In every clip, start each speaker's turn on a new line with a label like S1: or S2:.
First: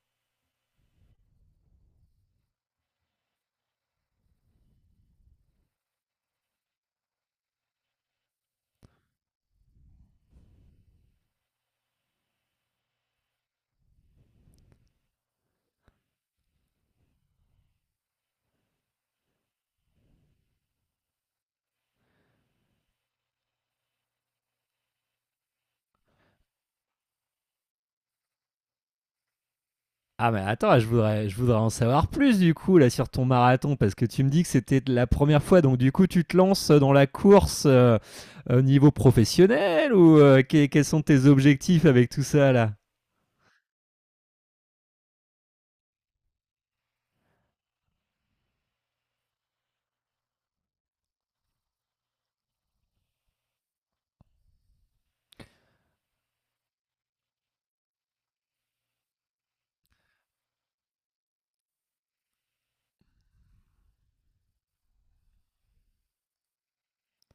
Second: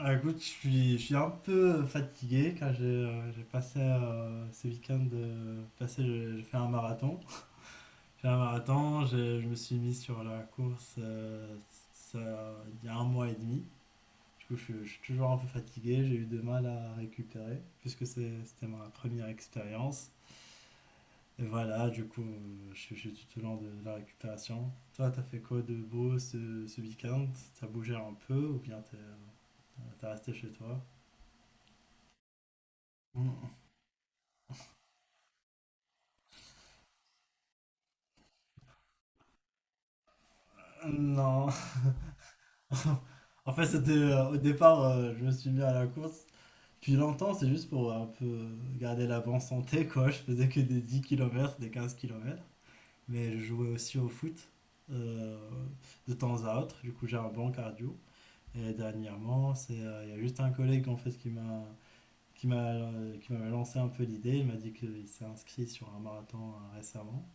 S1: Ah, écoute, je suis un peu fatigué car j'ai passé ce week-end passé, j'ai fait un marathon. J'ai fait un marathon, je me suis mis sur la course il y a un mois et demi. Du coup, je suis toujours un peu fatigué, j'ai eu de mal à récupérer puisque c'était ma première expérience. Et voilà, du coup, je suis tout au long de la récupération. Toi, t'as fait quoi de beau ce, ce week-end? T'as bougé un peu ou bien t'as resté
S2: Ah mais
S1: chez
S2: attends,
S1: toi?
S2: je voudrais en savoir plus du coup là sur ton marathon parce que tu me dis que c'était la première fois, donc du coup tu te lances dans la course au niveau professionnel ou quels sont tes
S1: Non.
S2: objectifs avec tout ça là?
S1: En fait, c'était au départ, je me suis mis à la course depuis longtemps, c'est juste pour un peu garder la bonne santé, quoi. Je faisais que des 10 km des 15 km. Mais je jouais aussi au foot euh, de temps à autre. Du coup, j'ai un bon cardio. Et dernièrement, il y a juste un collègue en fait qui m'a qui m'avait lancé un peu l'idée. Il m'a dit qu'il s'est inscrit sur un marathon récemment.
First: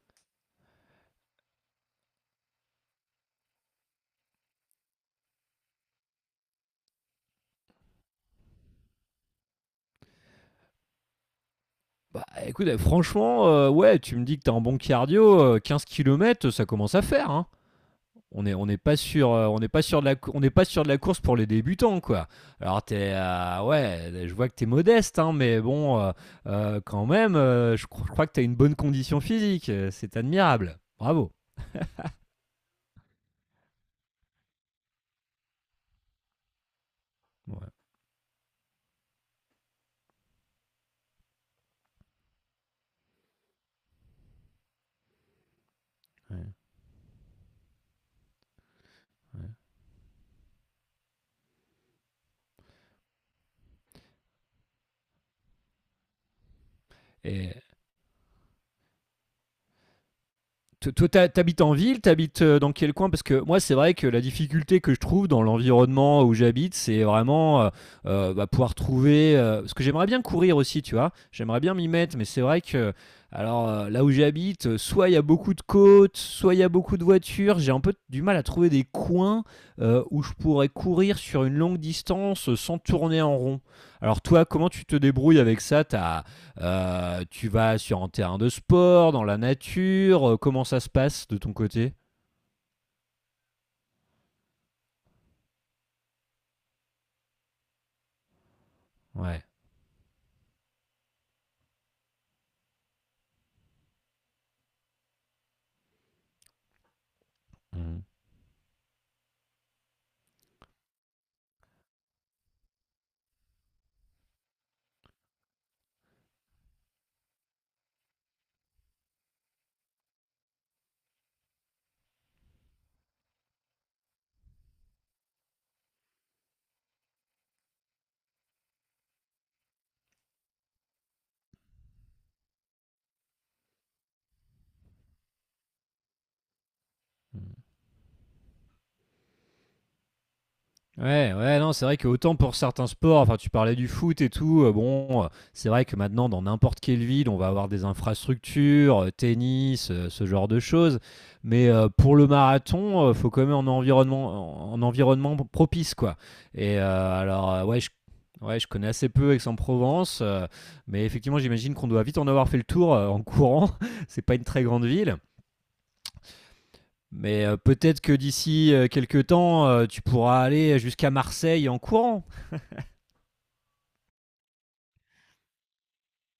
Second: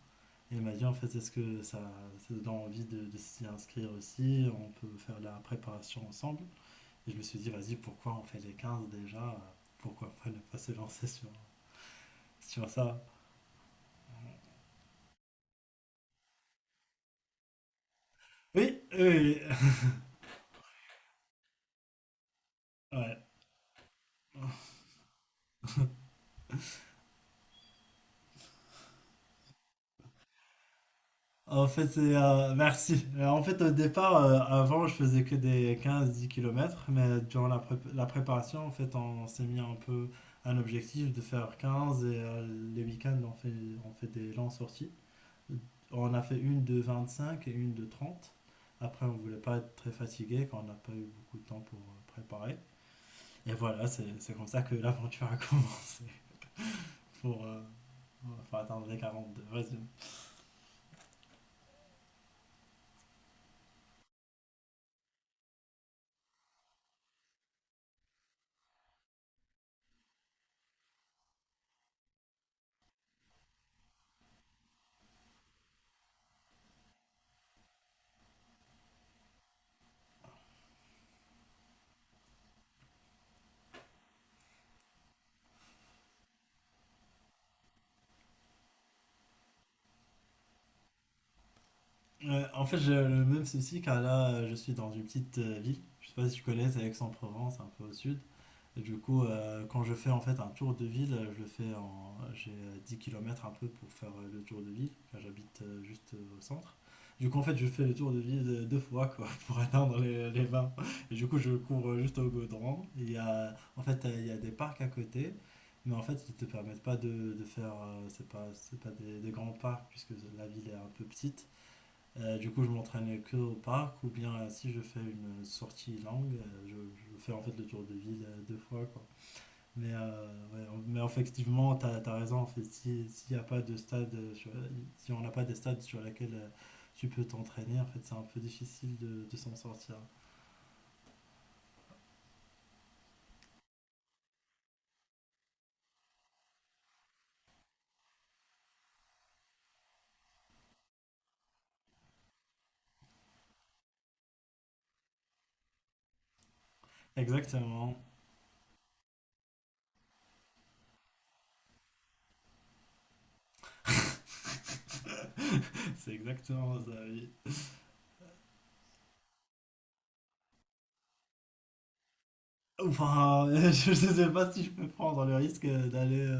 S1: Et il m'a dit en fait est-ce que ça donne envie de s'y inscrire aussi, on peut faire la préparation ensemble. Et je me suis dit vas-y pourquoi on fait les 15 déjà, pourquoi pas ne pas se lancer
S2: Bah
S1: sur
S2: écoute,
S1: ça.
S2: franchement, ouais, tu me dis que t'es en bon cardio, 15 km, ça commence à faire, hein. On n'est
S1: Oui,
S2: pas sûr
S1: oui,
S2: on n'est pas sûr de la on n'est pas sûr de la course pour les débutants, quoi. Alors t'es
S1: ouais.
S2: ouais, je vois que t'es modeste, hein, mais bon quand même je crois que t'as une bonne condition physique, c'est admirable. Bravo.
S1: En fait, merci. En fait, au départ, avant, je faisais que des 15 10 km mais durant
S2: Ouais,
S1: la préparation, en fait, on s'est mis un peu un objectif de faire 15 et les week-ends, on fait des longues sorties. On a fait
S2: ouais,
S1: une de 25 et une de 30. Après, on ne voulait
S2: ouais.
S1: pas être très fatigué quand on n'a pas eu beaucoup de temps pour préparer. Et voilà, c'est comme ça que l'aventure a commencé pour, euh, pour atteindre les 42. Vas-y.
S2: Toi, t'habites en ville, t'habites dans quel coin? Parce que moi, c'est vrai que la difficulté que je trouve dans l'environnement où j'habite, c'est vraiment bah, pouvoir trouver. Parce que j'aimerais bien courir aussi, tu vois. J'aimerais bien m'y mettre, mais c'est vrai que, alors là où j'habite, soit il y a beaucoup de côtes, soit il y a beaucoup de voitures. J'ai un peu du mal à trouver des coins où je pourrais courir sur une longue distance sans tourner en rond. Alors toi, comment tu te débrouilles avec ça? T'as tu vas sur un terrain de sport, dans la nature? Comment ça se passe de ton côté?
S1: En fait, j'ai le même souci car là, je suis dans une petite ville. Je ne sais pas si tu connais, c'est Aix-en-Provence, un peu au sud. Et du coup,
S2: Ouais.
S1: quand je fais en fait un tour de ville, je le fais en. J'ai 10 km un peu pour faire le tour de ville. Là, j'habite juste au centre. Du coup, en fait, je fais le
S2: Mhm.
S1: tour de ville deux fois quoi, pour atteindre les 20. Et du coup, je cours juste au Gaudran. Il y a, en fait, il y a des parcs à côté, mais en fait, ils te permettent pas de faire. C'est pas des grands parcs puisque la ville est un peu petite. Du coup, je m'entraîne que au parc ou bien si je fais une sortie longue, je fais en fait le tour de ville deux fois quoi. Mais effectivement, tu as raison. En fait, si, s'il y a pas de stade, si on n'a pas des stades sur lesquels tu peux t'entraîner, en fait, c'est un peu difficile de s'en sortir.
S2: Ouais, ouais, non, c'est vrai que autant pour certains sports, enfin tu parlais du foot et tout, bon, c'est vrai que maintenant dans n'importe quelle ville, on va avoir des infrastructures, tennis, ce genre de choses. Mais, pour le marathon, faut quand même un environnement propice, quoi. Et, ouais, je
S1: Exactement.
S2: ouais, je connais assez peu Aix-en-Provence, mais effectivement, j'imagine qu'on doit vite en avoir fait le tour, en courant. C'est pas une très grande ville.
S1: C'est exactement ça, oui.
S2: Mais, peut-être que d'ici, quelque temps, tu pourras aller jusqu'à Marseille en courant.
S1: Enfin, je ne sais pas si je peux prendre le risque d'aller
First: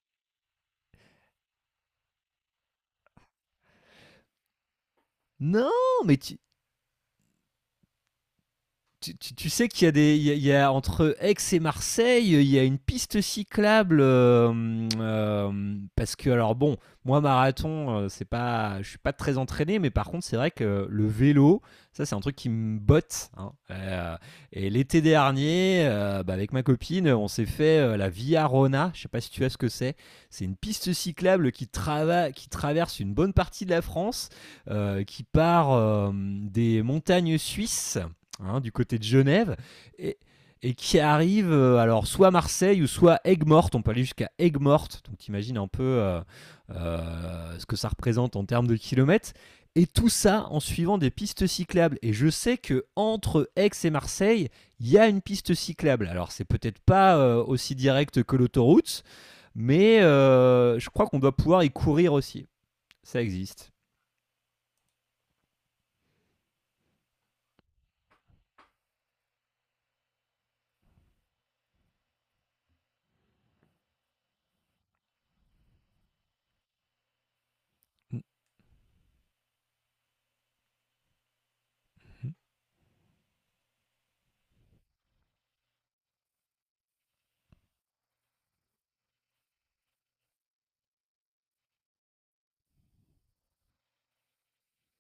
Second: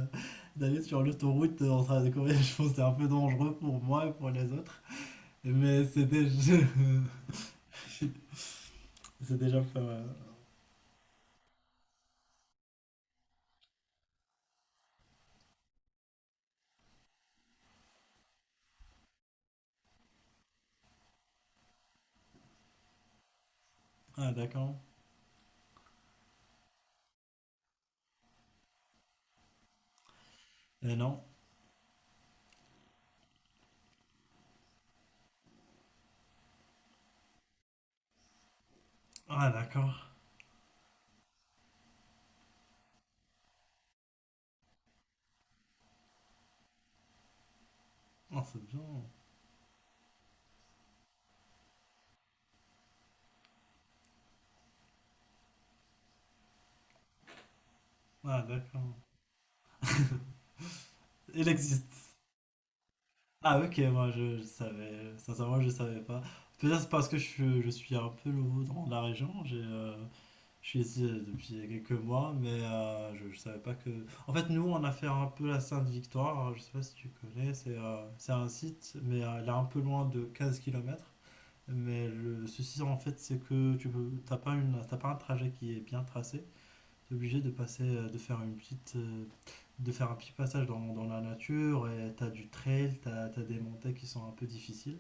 S1: d'aller sur l'autoroute en train de courir. Je pense que c'est un peu dangereux pour moi et pour les autres.
S2: Non,
S1: Mais c'est
S2: mais
S1: déjà... c'est
S2: tu
S1: déjà
S2: sais
S1: pas
S2: qu'il y a
S1: mal.
S2: il y a entre Aix et Marseille, il y a une piste cyclable parce que alors bon, moi marathon, c'est pas, je suis pas très entraîné, mais par contre c'est vrai que le vélo, ça c'est un truc qui me botte, hein.
S1: Ah,
S2: Et
S1: d'accord.
S2: l'été dernier, bah, avec ma copine, on s'est fait la Via Rona. Je sais pas si tu vois ce que c'est. C'est une piste
S1: Et non.
S2: cyclable qui, qui traverse une bonne partie de la France, qui part des montagnes suisses, hein, du côté de
S1: Ah,
S2: Genève,
S1: d'accord.
S2: et, et qui arrive alors soit à Marseille ou soit Aigues-Mortes. On peut aller jusqu'à Aigues-Mortes, donc t'imagines un peu ce que ça représente
S1: Ah,
S2: en
S1: c'est
S2: termes de
S1: bien.
S2: kilomètres. Et tout ça en suivant des pistes cyclables. Et je sais que entre Aix et Marseille, il y a une piste cyclable. Alors c'est peut-être pas aussi direct que
S1: Ah, d'accord.
S2: l'autoroute, mais je crois qu'on doit
S1: Il
S2: pouvoir y
S1: existe.
S2: courir aussi. Ça
S1: Ah,
S2: existe.
S1: ok, je savais. Sincèrement, je savais pas. Peut-être c'est parce que je suis un peu nouveau dans la région. Je suis ici depuis quelques mois, mais je savais pas que. En fait, nous, on a fait un peu la Sainte-Victoire. Je sais pas si tu connais. C'est un site, mais elle est un peu loin de 15 km. Mais le souci, en fait, c'est que t'as pas t'as pas un trajet qui est bien tracé. T'es obligé de passer, de faire une petite, de faire un petit passage dans la nature et t'as du trail, t'as des montées qui sont un peu difficiles.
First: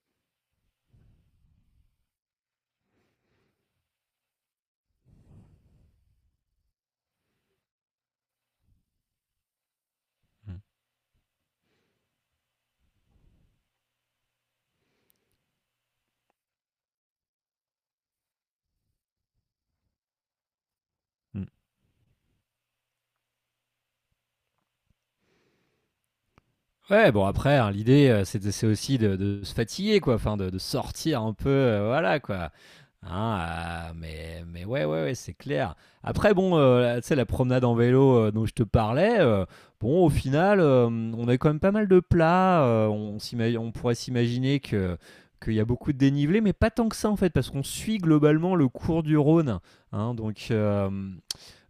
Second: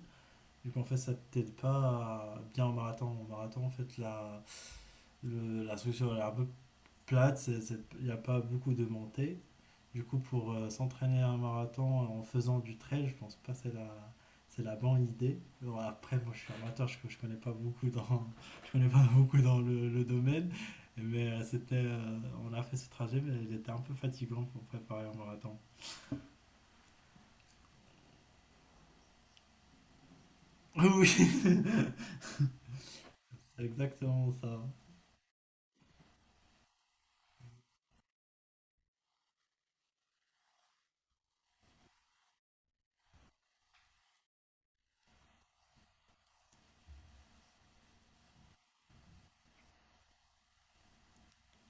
S1: Vu qu'en fait, ça t'aide pas à- bien en marathon. En marathon, en fait, la structure elle est un peu plate, il n'y a pas beaucoup de montées. Du coup, pour s'entraîner à un marathon en faisant du trail, je pense pas que c'est la bonne idée. Bon, après, moi, je suis amateur, je connais pas beaucoup dans, je connais pas beaucoup dans le domaine, mais
S2: Mm.
S1: on a fait ce trajet, mais il était un peu fatigant pour préparer un marathon.
S2: Ouais, bon après, hein, l'idée, c'est aussi de se fatiguer, quoi, enfin, de
S1: Oui,
S2: sortir
S1: c'est
S2: un peu, voilà, quoi. Hein,
S1: exactement ça.
S2: mais ouais, ouais, ouais, c'est clair. Après, bon, tu sais, la promenade en vélo dont je te parlais, bon, au final, on a quand même pas mal de plats. On pourrait s'imaginer que qu'il y a beaucoup de dénivelé, mais pas tant que ça, en fait, parce qu'on suit globalement le cours du Rhône, hein, donc, euh,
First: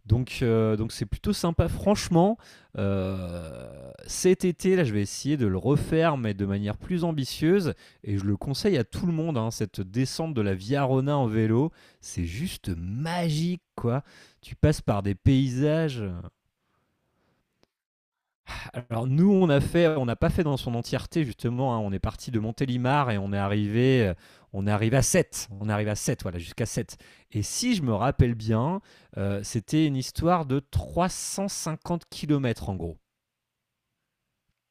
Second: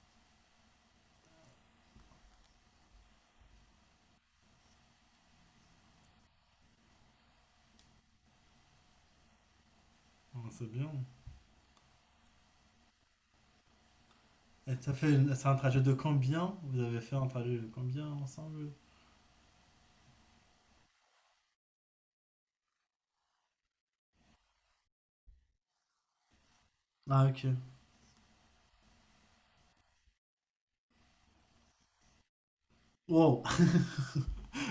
S2: donc, euh, donc c'est plutôt sympa. Franchement, cet été, là, je vais essayer de le refaire, mais de manière plus ambitieuse. Et je le conseille à tout le monde, hein, cette descente de
S1: On
S2: la
S1: se
S2: Via
S1: bien.
S2: Rona en vélo. C'est juste magique, quoi. Tu
S1: Et
S2: passes
S1: ça
S2: par
S1: fait,
S2: des
S1: c'est un trajet de
S2: paysages.
S1: combien? Vous avez fait un trajet de combien ensemble?
S2: Alors nous, on n'a pas fait dans son entièreté justement, hein. On est parti de Montélimar et on est arrivé, On arrive à 7, voilà, jusqu'à 7.
S1: Ah,
S2: Et
S1: ok.
S2: si je me rappelle bien, c'était une histoire de 350 kilomètres en gros.
S1: Wow,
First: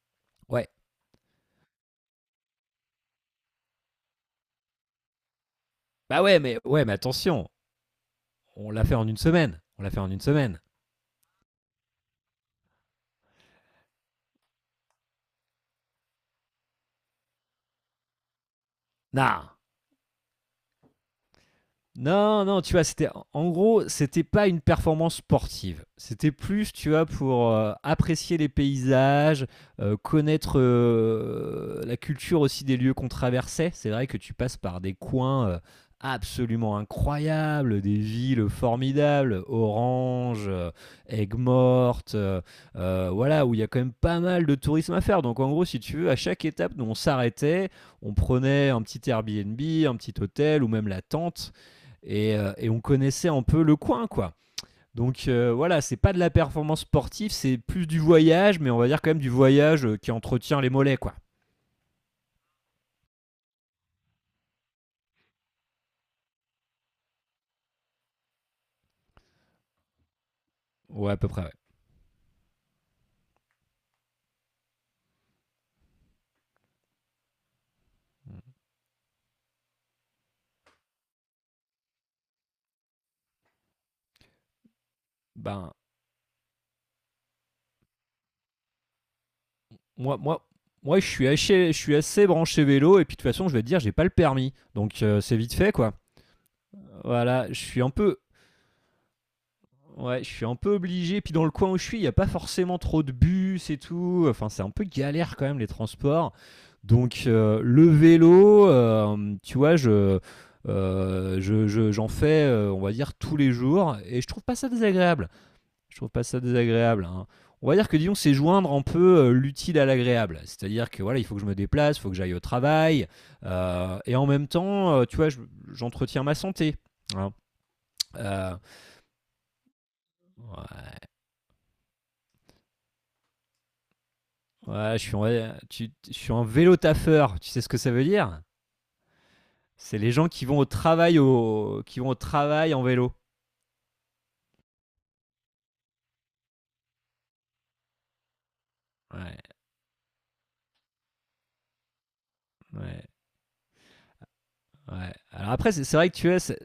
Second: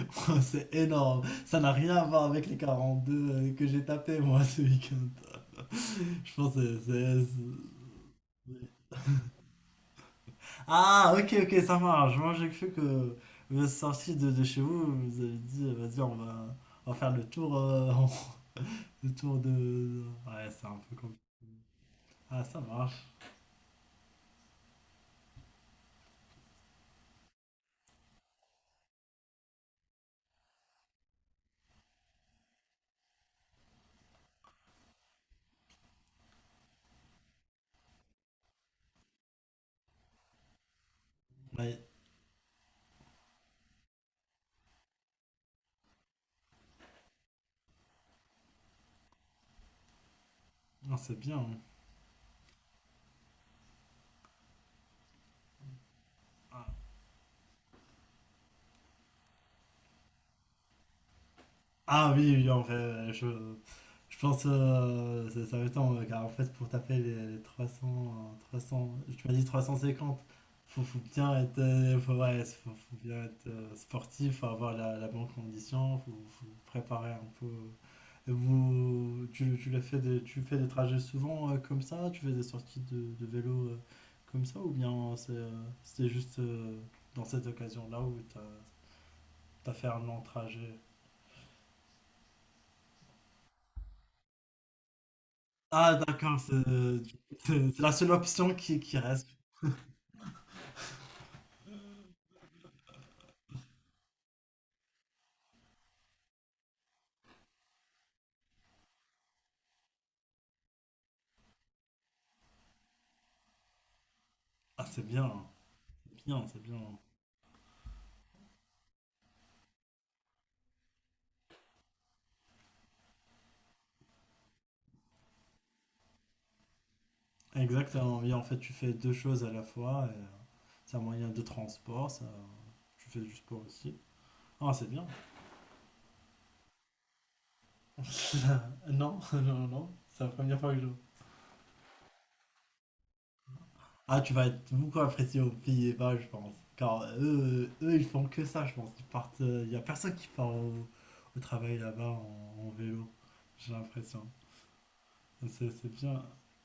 S2: Ouais.
S1: c'est énorme. Ça n'a rien à voir avec les 42 que j'ai tapé moi ce week-end.
S2: Bah
S1: Je pense que
S2: ouais, mais
S1: c'est-
S2: attention, on l'a fait en une semaine. On l'a fait en une semaine.
S1: Ah, ok, ok, ça marche. Moi, j'ai cru que vous êtes sorti de chez vous, vous avez dit, vas-y, on va faire le tour, le tour
S2: Nah,
S1: de- Ouais, c'est un peu compliqué. Ah,
S2: Non,
S1: ça
S2: non, tu vois,
S1: marche.
S2: c'était en gros, c'était pas une performance sportive. C'était plus, tu vois, pour apprécier les paysages, connaître la culture aussi des lieux qu'on traversait. C'est vrai que tu passes par des coins absolument incroyables, des villes formidables, Orange,
S1: Ouais,
S2: Aigues-Mortes, voilà, où il y a quand même pas mal de tourisme à faire. Donc en gros, si tu veux, à chaque étape, nous on s'arrêtait, on prenait un petit Airbnb, un petit hôtel ou même
S1: non,
S2: la
S1: c'est bien.
S2: tente, et on connaissait un peu le coin, quoi. Donc voilà, c'est pas de la performance sportive, c'est plus du voyage, mais on va dire quand même du voyage qui entretient les mollets, quoi.
S1: Ah oui, oui, en fait, je pense ça, ça va être temps, car en fait, pour taper les 300, 300, tu m'as dit 350. Faut
S2: Ouais, à peu
S1: bien
S2: près, ouais.
S1: être, faut bien être sportif, faut avoir la bonne condition, faut préparer un peu. Et vous, tu fais des trajets souvent comme ça, tu fais des sorties de vélo comme ça, ou bien
S2: Ben,
S1: c'est juste dans cette occasion-là où tu as fait un
S2: moi,
S1: long
S2: moi,
S1: trajet.
S2: moi, je suis assez branché vélo, et puis de toute façon, je vais te dire, j'ai pas le permis, donc c'est vite fait, quoi.
S1: Ah d'accord,
S2: Voilà, je
S1: c'est
S2: suis un
S1: la seule
S2: peu,
S1: option qui reste.
S2: ouais, je suis un peu obligé. Puis dans le coin où je suis, il n'y a pas forcément trop de bus et tout. Enfin, c'est un peu galère quand même les transports. Donc le vélo, tu vois, j'en fais, on va dire, tous les jours. Et je trouve pas ça
S1: Ah c'est
S2: désagréable.
S1: bien,
S2: Je trouve pas ça
S1: c'est bien.
S2: désagréable, hein. On va dire que disons, c'est joindre un peu l'utile à l'agréable. C'est-à-dire que voilà, il faut que je me déplace, il faut que j'aille au travail. Et en même temps, tu vois, j'entretiens ma santé, hein.
S1: Exactement, oui, en
S2: Euh,
S1: fait tu fais deux choses à la fois, c'est un moyen de transport, ça, tu fais du sport aussi. Ah c'est
S2: Ouais,
S1: bien.
S2: je suis un vélo taffeur. Tu sais ce que ça veut dire?
S1: Non, non, non, non,
S2: C'est les
S1: c'est
S2: gens
S1: la première fois que je...
S2: qui vont au travail en vélo.
S1: Ah tu vas être beaucoup apprécié aux Pays-Bas je pense, car eux ils font que ça je pense, ils partent,
S2: Ouais,
S1: il n'y a personne qui part au travail là-bas en vélo,
S2: ouais.
S1: j'ai l'impression.
S2: Ouais. Alors
S1: C'est
S2: après, c'est
S1: c'est
S2: c'est vrai que
S1: bien.
S2: tu es, c'est-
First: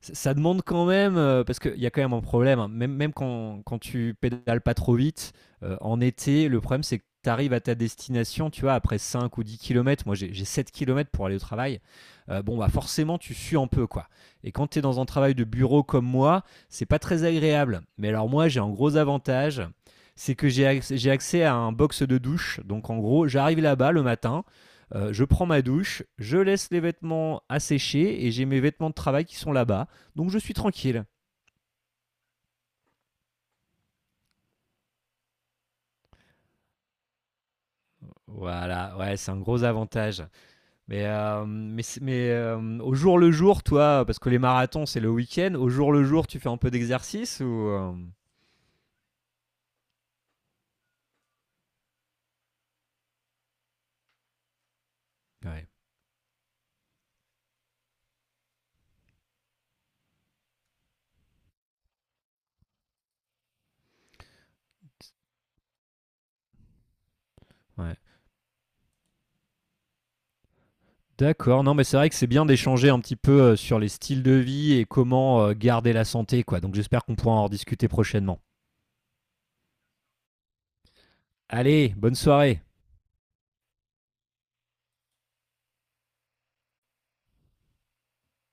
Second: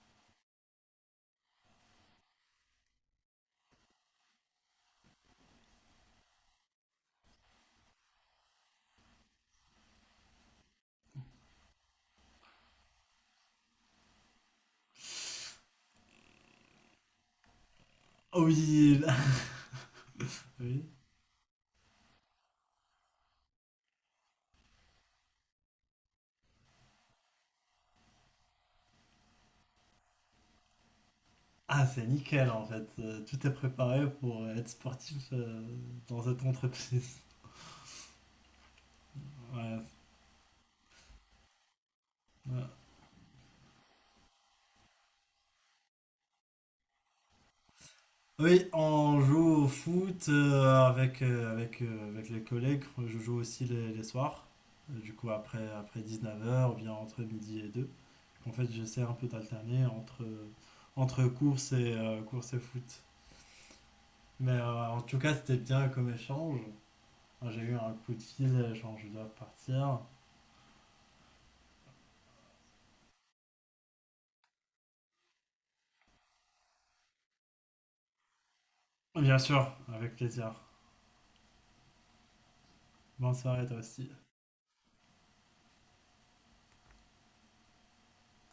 S2: c'est- ça demande quand même, parce qu'il y a quand même un problème, hein. Même, quand tu pédales pas trop vite, en été, le problème c'est que tu arrives à ta destination, tu vois, après 5 ou 10 kilomètres. Moi j'ai 7 km pour aller au travail, bon bah forcément tu sues un peu, quoi. Et quand tu es dans un travail de bureau comme moi, c'est pas très agréable. Mais alors
S1: Oh
S2: moi j'ai un gros
S1: oui,
S2: avantage, c'est que
S1: oui.
S2: j'ai accès à un box de douche, donc en gros j'arrive là-bas le matin, je prends ma douche, je laisse les vêtements à sécher et j'ai mes vêtements de travail qui sont là-bas. Donc je suis tranquille.
S1: Ah, c'est nickel en fait. Tout est préparé pour être sportif dans cette entreprise.
S2: Voilà, ouais, c'est un gros
S1: Ouais,
S2: avantage. Mais,
S1: ouais.
S2: au jour le jour, toi, parce que les marathons, c'est le week-end, au jour le jour, tu fais un peu d'exercice ou...
S1: Oui, on joue au foot avec les collègues. Je joue aussi les soirs. Du coup,
S2: ouais,
S1: après 19 h ou bien entre midi et 2. En fait, j'essaie un peu d'alterner entre course course et foot. Mais en tout cas, c'était bien comme échange. Enfin, j'ai eu un
S2: ouais.
S1: coup de fil, genre je dois partir.
S2: D'accord, non, mais c'est vrai que c'est bien d'échanger un petit peu sur les styles de vie et comment garder la santé, quoi. Donc j'espère qu'on pourra en rediscuter prochainement.
S1: Bien sûr, avec plaisir.
S2: Allez, bonne soirée.
S1: Bonne soirée, toi aussi.